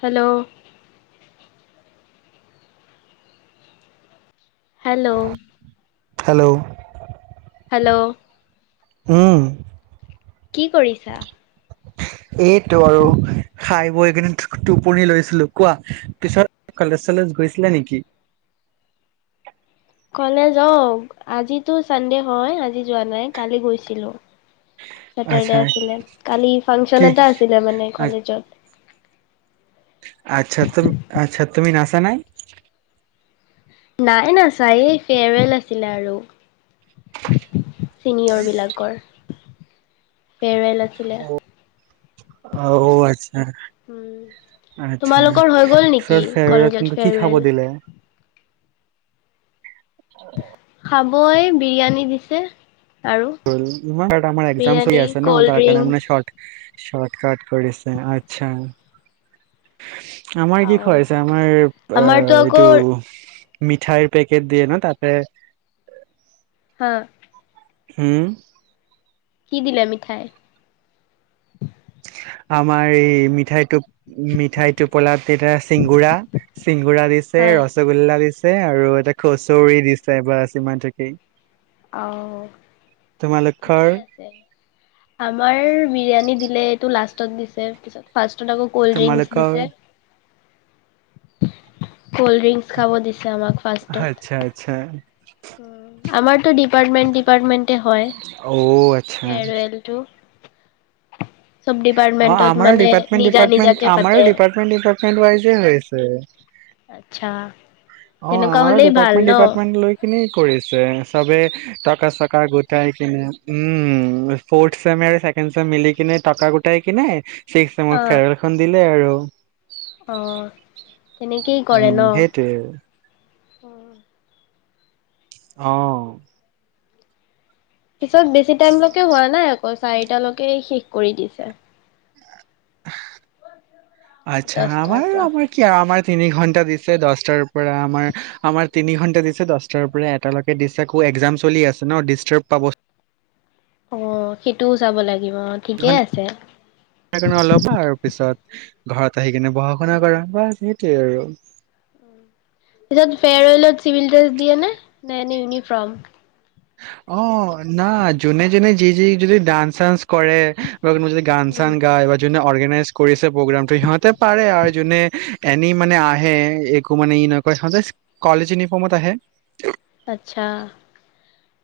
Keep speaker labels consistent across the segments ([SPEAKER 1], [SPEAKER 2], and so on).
[SPEAKER 1] Hello hello
[SPEAKER 2] hello
[SPEAKER 1] hello
[SPEAKER 2] উম।
[SPEAKER 1] কি কৰিছা?
[SPEAKER 2] এইটো আৰু খাই বৈ কিনি টো টোপনি লৈছিলোঁ, কোৱা, পিছত কলেজ-চলেজ গৈছিলা নেকি?
[SPEAKER 1] কলেজ অ', আজিতো চানডে হয়, আজি যোৱা নাই, কালি গৈছিলোঁ।
[SPEAKER 2] আচ্ছা
[SPEAKER 1] চেটাৰডে আছিলে, কালি
[SPEAKER 2] কি
[SPEAKER 1] ফাংচন এটা আছিলে মানে কলেজত।
[SPEAKER 2] আচ্ছা তুম আচ্ছা তুমি নাচা নাই?
[SPEAKER 1] নাই নাচা, এই ফেয়াৰৱেল আছিলে আৰু। ছিনিয়ৰ বিলাকৰ। ফেৱাৰৱেল। আছিলে।
[SPEAKER 2] আও আজি।
[SPEAKER 1] উম।
[SPEAKER 2] আ আচ্ছা
[SPEAKER 1] তোমালোকৰ হৈ গ'ল
[SPEAKER 2] চ
[SPEAKER 1] নেকি কলেজত
[SPEAKER 2] ফেৱাৰৱেলত কি খাব
[SPEAKER 1] ফেয়াৰৱেল?
[SPEAKER 2] দিলে? [inaudible]
[SPEAKER 1] অই বিৰিয়ানী দিছে। আৰু
[SPEAKER 2] [unintelligible] আমাৰ তাৰমানে এক্সাম চলি
[SPEAKER 1] বিৰিয়ানী,
[SPEAKER 2] আছে ন',
[SPEAKER 1] ক'ল্ড
[SPEAKER 2] তাৰ কাৰণে
[SPEAKER 1] ড্ৰিংকচ
[SPEAKER 2] আপোনাৰ শৰ্ট। চৰ্টকাট কৰিছে। আচ্ছা। আমাৰ কি
[SPEAKER 1] আৰু
[SPEAKER 2] খোৱাইছে, আমাৰ
[SPEAKER 1] আমাৰতো
[SPEAKER 2] অ',
[SPEAKER 1] আকৌ
[SPEAKER 2] এইটো। মিঠাইৰ পেকেট দিয়ে ন', তাতে।
[SPEAKER 1] হা
[SPEAKER 2] হুম।
[SPEAKER 1] কি দিলে মিঠাই?
[SPEAKER 2] আমাৰ এই মিঠাইটো। উ মিঠাই টোপোলাত তেতিয়া চিংগুৰা, চিংগুৰা দিছে
[SPEAKER 1] হয়।
[SPEAKER 2] ৰসগোল্লা দিছে। আৰু এটা কচোৰি দিছে, বাচ ইমানটোকে।
[SPEAKER 1] অ',
[SPEAKER 2] তোমালোকৰ
[SPEAKER 1] ঠিকেই আছে আমাৰ বিৰিয়ানী। লে, এইটো লাষ্টত দিছে, পিছত ফাষ্ট। আকৌ কল্ড ড্ৰিংকচ
[SPEAKER 2] তোমালোকৰ
[SPEAKER 1] দিছে। কল ড্ৰিংকচ খাব দিছে। আমাক ফাৰ্ষ্টত,
[SPEAKER 2] আচ্ছা আচ্ছা।
[SPEAKER 1] আমাৰতটো ডিপাৰ্মেণ্ট ডিপাৰ্মেণ্ট। হয়
[SPEAKER 2] অ আচ্ছা
[SPEAKER 1] ফেয়াৰৱেলটো।
[SPEAKER 2] অ আমাৰ
[SPEAKER 1] মানে
[SPEAKER 2] ডিপাৰ্টমেন্ট
[SPEAKER 1] নিজা নিজাকে
[SPEAKER 2] ডিপাৰ্টমেণ্ট
[SPEAKER 1] পাতে।
[SPEAKER 2] আমাৰো ডিপাৰ্টমেন্ট ডিপাৰ্টমেন্ট ৱাইজে হৈছে
[SPEAKER 1] আচ্ছা
[SPEAKER 2] অ
[SPEAKER 1] তেনেকুৱা
[SPEAKER 2] আমাৰো
[SPEAKER 1] হ'লেই ভাল
[SPEAKER 2] ডিপাৰ্টমেন্ট
[SPEAKER 1] ন?
[SPEAKER 2] ডিপাৰ্টমেন্ট লৈ কিিনি কৰিছে চবে টকা চকা গোটাই কিনে উে মিল কা গোটাই কিনে চিকছে মোক ফেৰেলখন দিলে আৰু হয়
[SPEAKER 1] অঁ তেনেকেই কৰে
[SPEAKER 2] উম
[SPEAKER 1] ন
[SPEAKER 2] সেইটোৱে
[SPEAKER 1] অ
[SPEAKER 2] অ
[SPEAKER 1] পিছত বেছি টাইমলৈকে হোৱা নাই অকল চাৰিটালৈকে শেষ কৰি দিছে
[SPEAKER 2] [inaudible] আচ্ছা
[SPEAKER 1] দছটাৰ
[SPEAKER 2] আমাৰ
[SPEAKER 1] পৰা,
[SPEAKER 2] আমাৰ কি আমাৰ তিনি ঘন্টা দিছে দছটাৰ পৰা আমাৰ আমাৰ তিনি ঘন্টা দিছে দছটাৰ পৰা এটালৈকে দিছে খু এক্জাম চলি আছে ন ডিষ্টাৰ্ব পাব
[SPEAKER 1] অ সেইটোও চাব লাগিব অ ঠিকেই আছে
[SPEAKER 2] সকাৰণে ল'বা আৰু পিছত ঘত ত সেই কেনে পঢ়াুনা কৰা বা এই
[SPEAKER 1] িত ফেৰেলত চিভিল ড্ৰে দিয়ে নে নাই এনে ইউনিফৰ্ম
[SPEAKER 2] অ ন জোনে জোনে যি যি যদি ডান্স চান্স কৰে মে গান
[SPEAKER 1] উম,
[SPEAKER 2] গাই বা যু অৰ্গনাইজ কৰি প্ৰগ্ৰ সিহতে পাৰে আৰু যোনে এ মানে আহে একো মানে ই নকৰে সহতে কলেজ ইনিফৰ্মত আহে
[SPEAKER 1] আ্ছা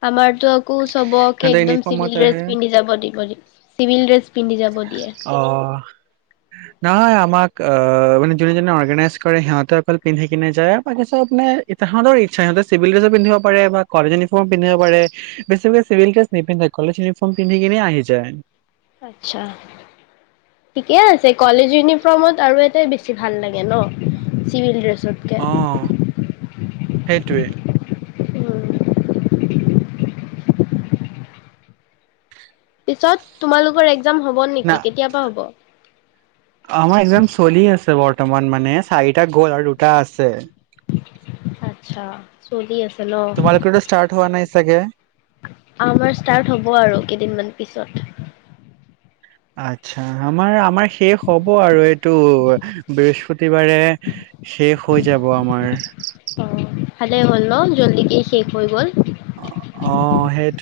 [SPEAKER 1] আমাৰটোো আকৌ চবকে
[SPEAKER 2] সিহঁতে
[SPEAKER 1] একদম
[SPEAKER 2] ইউনিফৰ্মত
[SPEAKER 1] চিভিল ড্ৰেছ
[SPEAKER 2] আহে
[SPEAKER 1] পিন্ধি যাব দিব চিভিল ড্ৰেছ পিন্ধি যাব দিয়ে
[SPEAKER 2] নাই আমাক আহ মানে যোনে জোনে অৰ্গেনাইজ কৰে সিহঁতে অকল পিন্ধি কিনে যায় বাকব ইঁতৰ ইচ্ছা সিহঁতে চিভিল্ৰেছে পিন্ধিব পাৰে বা কলেজ ইউনিফৰ্ম পিন্ধিব পাৰেে চিভিল্ৰে পিন্ধ কলেজ ইউনিফৰ্ম পিন্ধি কিিননে আহি যায়
[SPEAKER 1] আা ঠিকে আছে কলেজ ইউনিফৰ্মত আৰু এ বেছি ভাল লাগে ন চিভিল ড্ৰেছতকে।
[SPEAKER 2] আহ সেইটোৱেই
[SPEAKER 1] পিছত তোমালোকৰ এক য হ'ব
[SPEAKER 2] না
[SPEAKER 1] নেকি কেতিয়াবা হ'ব
[SPEAKER 2] আমাৰ একদাম চলি আছে বৰ্তমান মানে চাৰিটা গ'ল আৰু দুটা আছে
[SPEAKER 1] আচছা চধি আছে ন
[SPEAKER 2] তোমালোকৰতো ষ্টাৰ্ট হোৱা নাই চাগে
[SPEAKER 1] আমাৰ ষ্টাৰ্ট হব আৰু কেইদিনমান পিছত
[SPEAKER 2] আচ্ছা আমাৰ আমাৰ শেষ হব আৰু এইটো বৃহস্পতিবাৰে শেষ হৈ যাব আমাৰ
[SPEAKER 1] ভালে হ'ল ন জল্দি কি শেষ হৈ গ'ল
[SPEAKER 2] অ', সেইটোৱে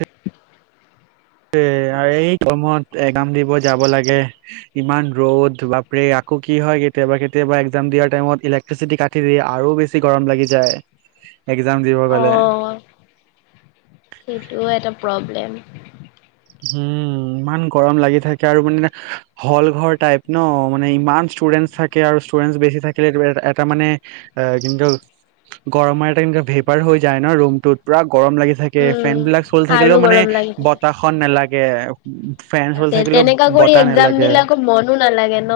[SPEAKER 2] এই গৰমত এক্জাম দিব যাব লাগে ইমান ৰ'দ বাপৰে আকৌ কি হয় কেতিয়াবা কেতিয়াবা এক্জাম দিয়াৰ টাইমত ইলেক্ট্ৰিচিটি কাটি দিয়ে আৰু বেছি গৰম লাগি যায় এক্সাম দিব
[SPEAKER 1] অ
[SPEAKER 2] গ'লে
[SPEAKER 1] সেইটো এটা প্ৰব্লেম
[SPEAKER 2] উম ইমান গৰম লাগি থাকে আৰু মানে এটা হল ঘৰ টাইপ ন মানে ইমান ষ্টুডেন্টচ থাকে আৰু ষ্টুডেন্টচ বেছি থাকিলে এটা মানে অ কিন্তু গৰমৰ এটা ভেপাৰ হৈ যায় ন ৰুমটোত পুৰা গৰ লাগি থাকে ফেন
[SPEAKER 1] উম
[SPEAKER 2] বিিলাক চ
[SPEAKER 1] আৰু
[SPEAKER 2] থাকিলেও মানে
[SPEAKER 1] গৰম লাগি থাকে।
[SPEAKER 2] বতাহ তাগে ফেনল
[SPEAKER 1] তে
[SPEAKER 2] থাকিলেও
[SPEAKER 1] তেনেকা কৰি
[SPEAKER 2] বতাহ
[SPEAKER 1] এক্জাম
[SPEAKER 2] নেলাগে
[SPEAKER 1] দিলে আকৌ মনো নালাগে ন।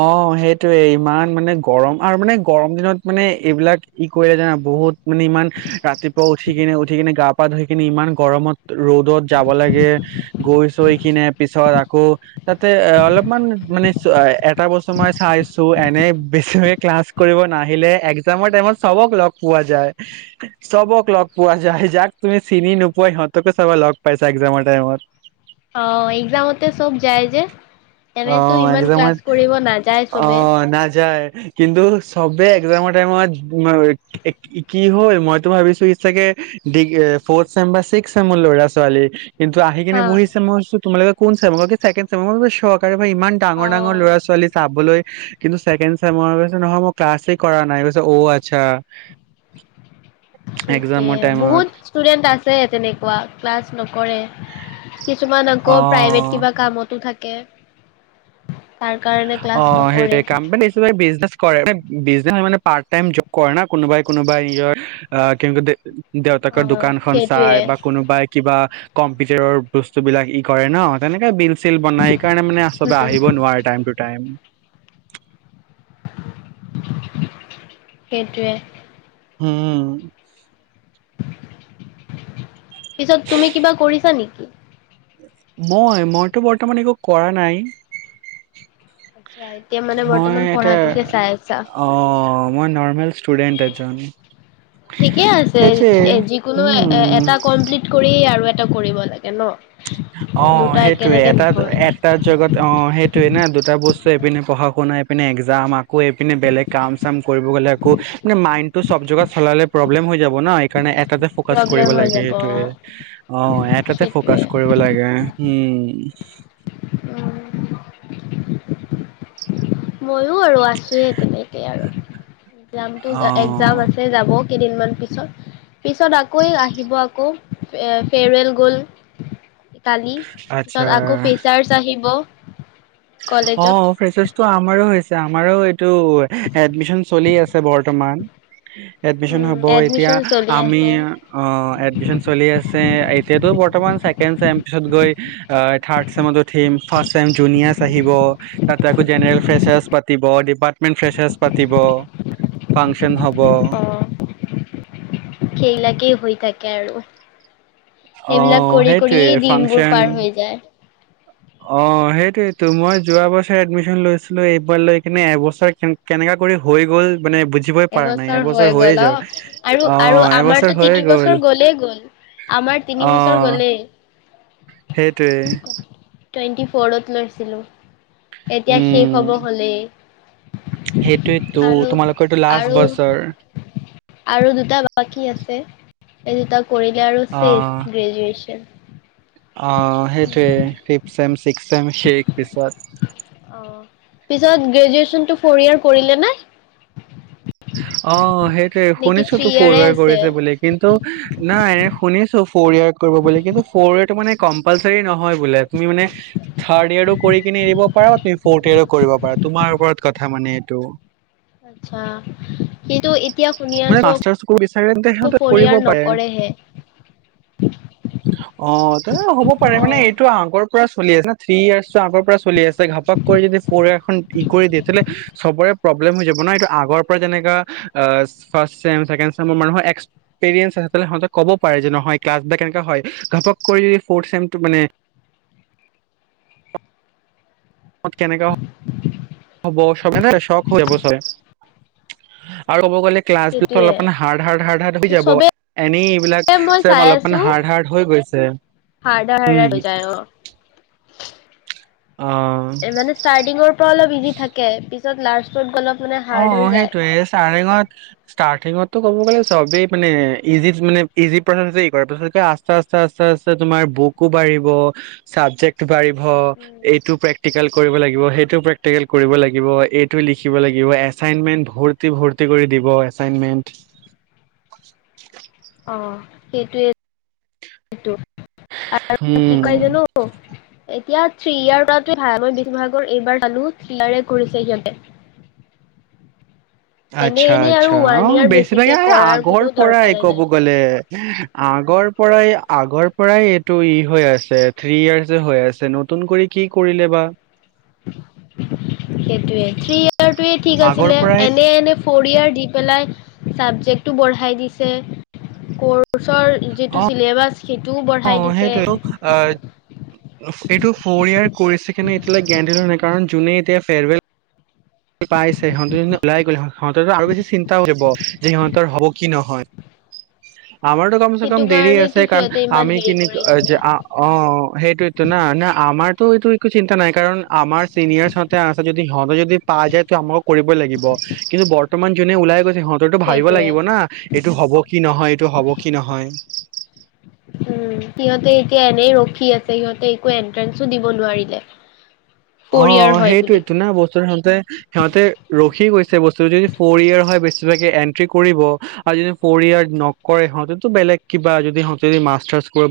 [SPEAKER 2] অ সেইটোোৱেই ইমান মানে গৰম আৰু মানে গৰম দিনত মানে এইবিলাক ই কৰিলে জানা বহুত মানে ইমান ৰাতিপুৱা উঠি কিনে উঠি কিনে গা পা ধুই কিনে ইমান গৰমত ৰ'দত যাব লাগে গৈছো স কিনে পিছত আকৌ তাতে এ অলপমান মানে এটা বছ্তৰ মই চাইছো এনে বেছিভ ক্লাছ কৰিব নাহিলে এক্জামৰ টাইমত চবক লগ পোৱা যায় চবক লগ পোৱা যায় যাক তুমি চিনি নোপোৱা সিহঁতকো চবক লগ পইচা এক্জামৰ টাইমত
[SPEAKER 1] অ এক্জামতে চব যায় যে
[SPEAKER 2] অ
[SPEAKER 1] এনেতো ইমান
[SPEAKER 2] এক্জামৰ
[SPEAKER 1] ক্লাছ কৰিব নাযায় চবে
[SPEAKER 2] সবে এক্জামৰ টাইমত কি হ'ল মইতো ভাবিছো ইচ্ছাগে ফৰ্ চেম বা ছিক্স চেম লৰা ছোৱালী কিন্তু আহি কিনে
[SPEAKER 1] হা
[SPEAKER 2] বহি মইছো তোমালোকে কোন চেমাকে সহকাৰে ইমান ডাঙৰ ডাঙৰ ল'ৰা ছোৱালী চাবলৈ কিন্তুকে নহয় মই ক্লা কৰা নাই অ আছা
[SPEAKER 1] সেইটোয়ে বহুত ষ্টুডেন্ট আছে তেনেকুৱা ক্লাছ ন কিছুমান আকৌ প্ৰাইভেট
[SPEAKER 2] অ
[SPEAKER 1] কিবা কামতো থাকে এক একে
[SPEAKER 2] অ সেইটোয়ে কাম পান বিজনেচ কৰে বিনে মানে পাৰ্ট টাই জব কৰে না কোনোবাই কোনোবাই নিজৰ কি
[SPEAKER 1] অ
[SPEAKER 2] দেউতাকৰ দোকান খন চাই
[SPEAKER 1] সেইটোৱে
[SPEAKER 2] বা কোনোবাইক কিবা কম্পিউটাৰৰ বস্তু বিলাক ই কৰে ন তেনেকে বিল ছিল বনাই সেই কাৰণে মানে আ চব
[SPEAKER 1] উম
[SPEAKER 2] আহিব নোৱাৰে টাইমত টাইম
[SPEAKER 1] সেইটোৱে
[SPEAKER 2] উম
[SPEAKER 1] পিছত তুমি কিবা কৰিছা নেকি
[SPEAKER 2] মই মইতো বৰ্তমান একো কৰা নাই
[SPEAKER 1] আা এতিয়া মানে
[SPEAKER 2] মই
[SPEAKER 1] বৰ্তমান
[SPEAKER 2] এটা
[SPEAKER 1] পঢ়টোোকে চাই আছা
[SPEAKER 2] অ মই নৰ্মেল ষ্টুডেন্ট এজন
[SPEAKER 1] ঠিকে আছে
[SPEAKER 2] সেইটোৱে
[SPEAKER 1] এ যিকোনো এ
[SPEAKER 2] উম
[SPEAKER 1] এটা কমপ্লিট কৰি আৰু কৰিব লাগে ন
[SPEAKER 2] অ
[SPEAKER 1] দুটা
[SPEAKER 2] সেইটোয়ে
[SPEAKER 1] একেলগে
[SPEAKER 2] এটা
[SPEAKER 1] নহয়
[SPEAKER 2] এটা জগত অ সেইটোয়ে না দুটা বস্তু এইপিনে পঢ়া শুনা এইপিনে এক্জাম আকৌ এইপিনে বেলেগ কাম চাম কৰিব গ'লে আকৌ মানে মাইণ্ডতটো চব জগাত চলালে প্ৰব্লেম হৈ যাব ন সকাৰণে এটাতে ফকাচ কৰিব
[SPEAKER 1] প্ৰব্লেম হৈ
[SPEAKER 2] লাগে
[SPEAKER 1] যাব
[SPEAKER 2] সেইটোয়ে অ এটাতে ফকাচ
[SPEAKER 1] সেইটোৱে
[SPEAKER 2] কৰিব লাগে উম
[SPEAKER 1] ময়ো আৰু আছোহে তেনেকে আৰু একজামটো
[SPEAKER 2] অ
[SPEAKER 1] একগ্জাম আছে যাব কেইদিনমান পিছত পিছত আকৌ আহিব আকৌ ফেৰৱেল গ'ল কালি
[SPEAKER 2] আচ্ছা
[SPEAKER 1] পিছত আকৌ ফেচাৰছ আহিব
[SPEAKER 2] অ
[SPEAKER 1] কলেজত
[SPEAKER 2] ফ্ৰেচছটো আমাৰো হৈছে যে আমাৰো টো এডমিচন চলি আছে বৰ্তমান এডমিশন হ'ব এতিয়া
[SPEAKER 1] এডমিশন চলি
[SPEAKER 2] আমি
[SPEAKER 1] আছে
[SPEAKER 2] অ এডমিচন চলি আছে এতিয়াতো বৰ্তমান চ ম পিছত গৈ থাৰড চছেমত উঠিম ফাৰ চেম জুনিয়াৰ াকৌ জেনেল পাতি ডপাৰ্ন্ ফাৰ পাতি ফাংন হব বা
[SPEAKER 1] সেইিলাকেই হৈ থাকে আৰু
[SPEAKER 2] অ
[SPEAKER 1] এইবিলাক কৰি কৰি
[SPEAKER 2] সেইটোৱে
[SPEAKER 1] দিনবোৰ
[SPEAKER 2] ফাংচন
[SPEAKER 1] পাৰ হৈ যায়
[SPEAKER 2] অ সেইটোো মই যোৱা বছৰ এডমিশন লৈছিলো এইবাৰ লৈ কিনে এবছৰ কে কেনেকাা কৰি হৈ গ'ল মানে বুজিবই পৰা নাই
[SPEAKER 1] এবছৰ হৈ
[SPEAKER 2] হৈয়ে
[SPEAKER 1] গ'ল অ
[SPEAKER 2] যাও
[SPEAKER 1] আৰু
[SPEAKER 2] অ
[SPEAKER 1] আৰু
[SPEAKER 2] এবছৰ
[SPEAKER 1] আমাৰতো
[SPEAKER 2] হৈয়ে
[SPEAKER 1] তিন
[SPEAKER 2] গ'ল
[SPEAKER 1] বছৰ গলেই গ'ল আমাৰ তিন
[SPEAKER 2] অ
[SPEAKER 1] বছৰ গলেই
[SPEAKER 2] সেইটোৱে
[SPEAKER 1] টুৱেণ্টি ফ'ৰত লৈছিলোঁ এতিয়া শেষ হ'ব
[SPEAKER 2] উম
[SPEAKER 1] হ'লেই
[SPEAKER 2] সেইটোয়েইতো
[SPEAKER 1] আৰু
[SPEAKER 2] তোমালোকৰো লাজষ্ট
[SPEAKER 1] আৰু
[SPEAKER 2] পাঁচ বছৰ
[SPEAKER 1] আৰু দুটা বাকী আছে এই দুটা কৰিলে আৰু
[SPEAKER 2] অ
[SPEAKER 1] চ গ্ৰেজুৱেচন
[SPEAKER 2] অ সেইটোৱে ফিফ চেম ছিক্স চেম সেই পিছত
[SPEAKER 1] অ পিছত গ্ৰেজুৱেনটো ফ ইয়াৰ কৰিলে নাই
[SPEAKER 2] অ সেইটোৱে শুনিছো ত
[SPEAKER 1] ইয়েৰে
[SPEAKER 2] ফৰাৰড
[SPEAKER 1] আছে?
[SPEAKER 2] কৰিছে বুলি কিন্তু নাই এনে শুনিছো ফ'ৰ ইয়াৰ কৰিব বুলি কিন্তু ফ'ৰ ইয়াৰটো মানে কম্পালচাৰী নহয় বোলে তুমি মানে থাৰ্ড ইয়েো কৰি কিনে এৰিব তুমি ফ্ত কৰিব পাৰা তোমাৰ ওপৰত কথা মানে এইটো
[SPEAKER 1] আচ্ছা এইটো
[SPEAKER 2] সিতে
[SPEAKER 1] ফ'ৰ ইয়াৰ নকৰেহে।
[SPEAKER 2] আহ হব পাৰে
[SPEAKER 1] অ
[SPEAKER 2] মানেটো আগৰ চল আছে থ্ৰী ইয়াৰ আগৰ পৰা চলি আছে ঘাপাক কৰি যদি পঢ এখন ই কৰি দিয় তেতি'লে চবৰে গ ফাৰ্ষ্ট চেম ছেকেণ্ড চেমৰ মানুহৰ এক্সপেৰিয়েঞ্চ আছে তোহে সহঁতক ক'ব পাৰে যে নহয় ক্লাছ বা কেনেকুৱা হয় ঘাপক কৰি য ফ'ৰ্থ চেমটো মানে কেনেকা হব চবে ন চখ হৈ যাব চবে আৰু ক'ব গ'লে ক্লাছ বি
[SPEAKER 1] সেইটোয়ে
[SPEAKER 2] অলপ হাৰ্ড হাৰ্ড হাৰ্ড হাৰ্ড হৈ যাব
[SPEAKER 1] চবে
[SPEAKER 2] এনে এইবিলাক
[SPEAKER 1] মই
[SPEAKER 2] চম
[SPEAKER 1] চাই
[SPEAKER 2] অলপমান
[SPEAKER 1] আছো
[SPEAKER 2] হাৰ্ড হাৰ্ড হৈ গৈছে
[SPEAKER 1] হাৰ্ডাৰ
[SPEAKER 2] উ
[SPEAKER 1] হাৰ্ডাৰ হৈ যায় অ এ মানে ষ্টাৰ্টিঙৰ পৰা অলপ ইজি থাকেি লত গলপ
[SPEAKER 2] অ সেইটোয়ে চাৰেঙত াৰ্ট ঠটো ক'ব গলে চবেই মানে ইজি মানে ইজি প্ৰচ কৰে আ আস্তে আস আ তমাৰ বুকো বাঢ়িব চাবজেক্ট বাঢ়িব এইটো প্ৰেক্টিকেল কৰিব লাগিব সেইটো প্ৰেক্টিকেল কৰিব লাগিব এইটো লিখিব লাগিব এচাইনমেন্ট ভৰ্তি ভৰ্তি কৰি দিব এচাইনমেন্ট
[SPEAKER 1] অ সেইটোৱে আৰু কি কয়
[SPEAKER 2] উম
[SPEAKER 1] জানো এতিয়া থ্ৰী ইয়াৰ পৰা ভ মই বি মহাগৰ এইবাৰ চালো থ্ৰী ইয়াৰে কৰিছে সিহঁতে এনে
[SPEAKER 2] আচ্ছা
[SPEAKER 1] এনে আৰু
[SPEAKER 2] আচ্ছা
[SPEAKER 1] ওৱান
[SPEAKER 2] অ
[SPEAKER 1] ইয়াৰ
[SPEAKER 2] বেছিভাগ
[SPEAKER 1] বেছিকে কৰাৰ
[SPEAKER 2] আগৰ
[SPEAKER 1] কোনো
[SPEAKER 2] পৰাই
[SPEAKER 1] দৰকাৰে
[SPEAKER 2] কব
[SPEAKER 1] নাই
[SPEAKER 2] গ'লে আগৰ পৰাই আগৰ পৰাই এইটো ই হৈ আছে থ্ৰী ইয়াৰ্চ হৈ আছে নতুন কৰি কি কৰিলে বা
[SPEAKER 1] [inaudible] সেইয়ে থয়য়ে ঠিক
[SPEAKER 2] আগৰ
[SPEAKER 1] আছিল
[SPEAKER 2] পৰাই
[SPEAKER 1] এনে এনে ফৰ ইয় পেলাই চাবজেক্টো বঢ়াই দিছে কৰ্চৰ যিটো
[SPEAKER 2] অ',
[SPEAKER 1] চিলেবাছ সেইটোও
[SPEAKER 2] অ
[SPEAKER 1] বঢ়াই দিছে।
[SPEAKER 2] সেইটোয়ে অ এইটো ফ'ৰ ইয়াৰ কৰিছে কেনে এতিয়ালৈ গেণ্ট ল নাই কাৰণ জোনেই এতিয়া ফেয়াৰৱেল পাইছে স ওলাই গ'লে সিহঁতৰ আৰু বেছি চিন্তাও কৰিব যে সিহঁতৰ হব কি নহয় আমাৰতো কম চ কম
[SPEAKER 1] সেইটো
[SPEAKER 2] দেৰি
[SPEAKER 1] কাৰণেতো
[SPEAKER 2] আছে কাৰণ
[SPEAKER 1] সিহঁতে ইমান
[SPEAKER 2] আমি
[SPEAKER 1] হেৰি
[SPEAKER 2] কিিন
[SPEAKER 1] কৰি আছে।
[SPEAKER 2] অ সেইটোতো ন না আমাৰ তো এইটো একো চিন্তা নাই কাৰণ আাৰ চিনিয়াৰছ সঁতে আচা যদি হয়ততে যদি পা যায় তো আমাকক কৰিবই লাগিব কিন্তু বৰ্তমান যোনে ওলাই গৈ সহতইতো ভাবিব
[SPEAKER 1] সেইটোৱে
[SPEAKER 2] লাগিব না এইটো হ'ব কি নহয় এইটো হ'ব কি নহয়
[SPEAKER 1] উম সিহঁতে এতিয়া এনেই ৰখি আছে সিহঁতে একো এন্ট্ৰেন্ঞ্চো দিব নোৱাৰিলে
[SPEAKER 2] অ
[SPEAKER 1] ফ'ৰ ইয়াৰ
[SPEAKER 2] অ
[SPEAKER 1] হয় বুলি।
[SPEAKER 2] সেইটোটো না বস্তু সিহঁতে সিহঁতে ৰখি গৈছে বস্তুটো যদি ফ'ৰ ইয়েৰ হয় বেছিভাগে এন্ট্ৰি কৰিব আৰু যদি ফ'ৰ ইয়োৰ নকৰে হিহতেটো বেলেগ কিবা যদি যদি মাষ্টাৰ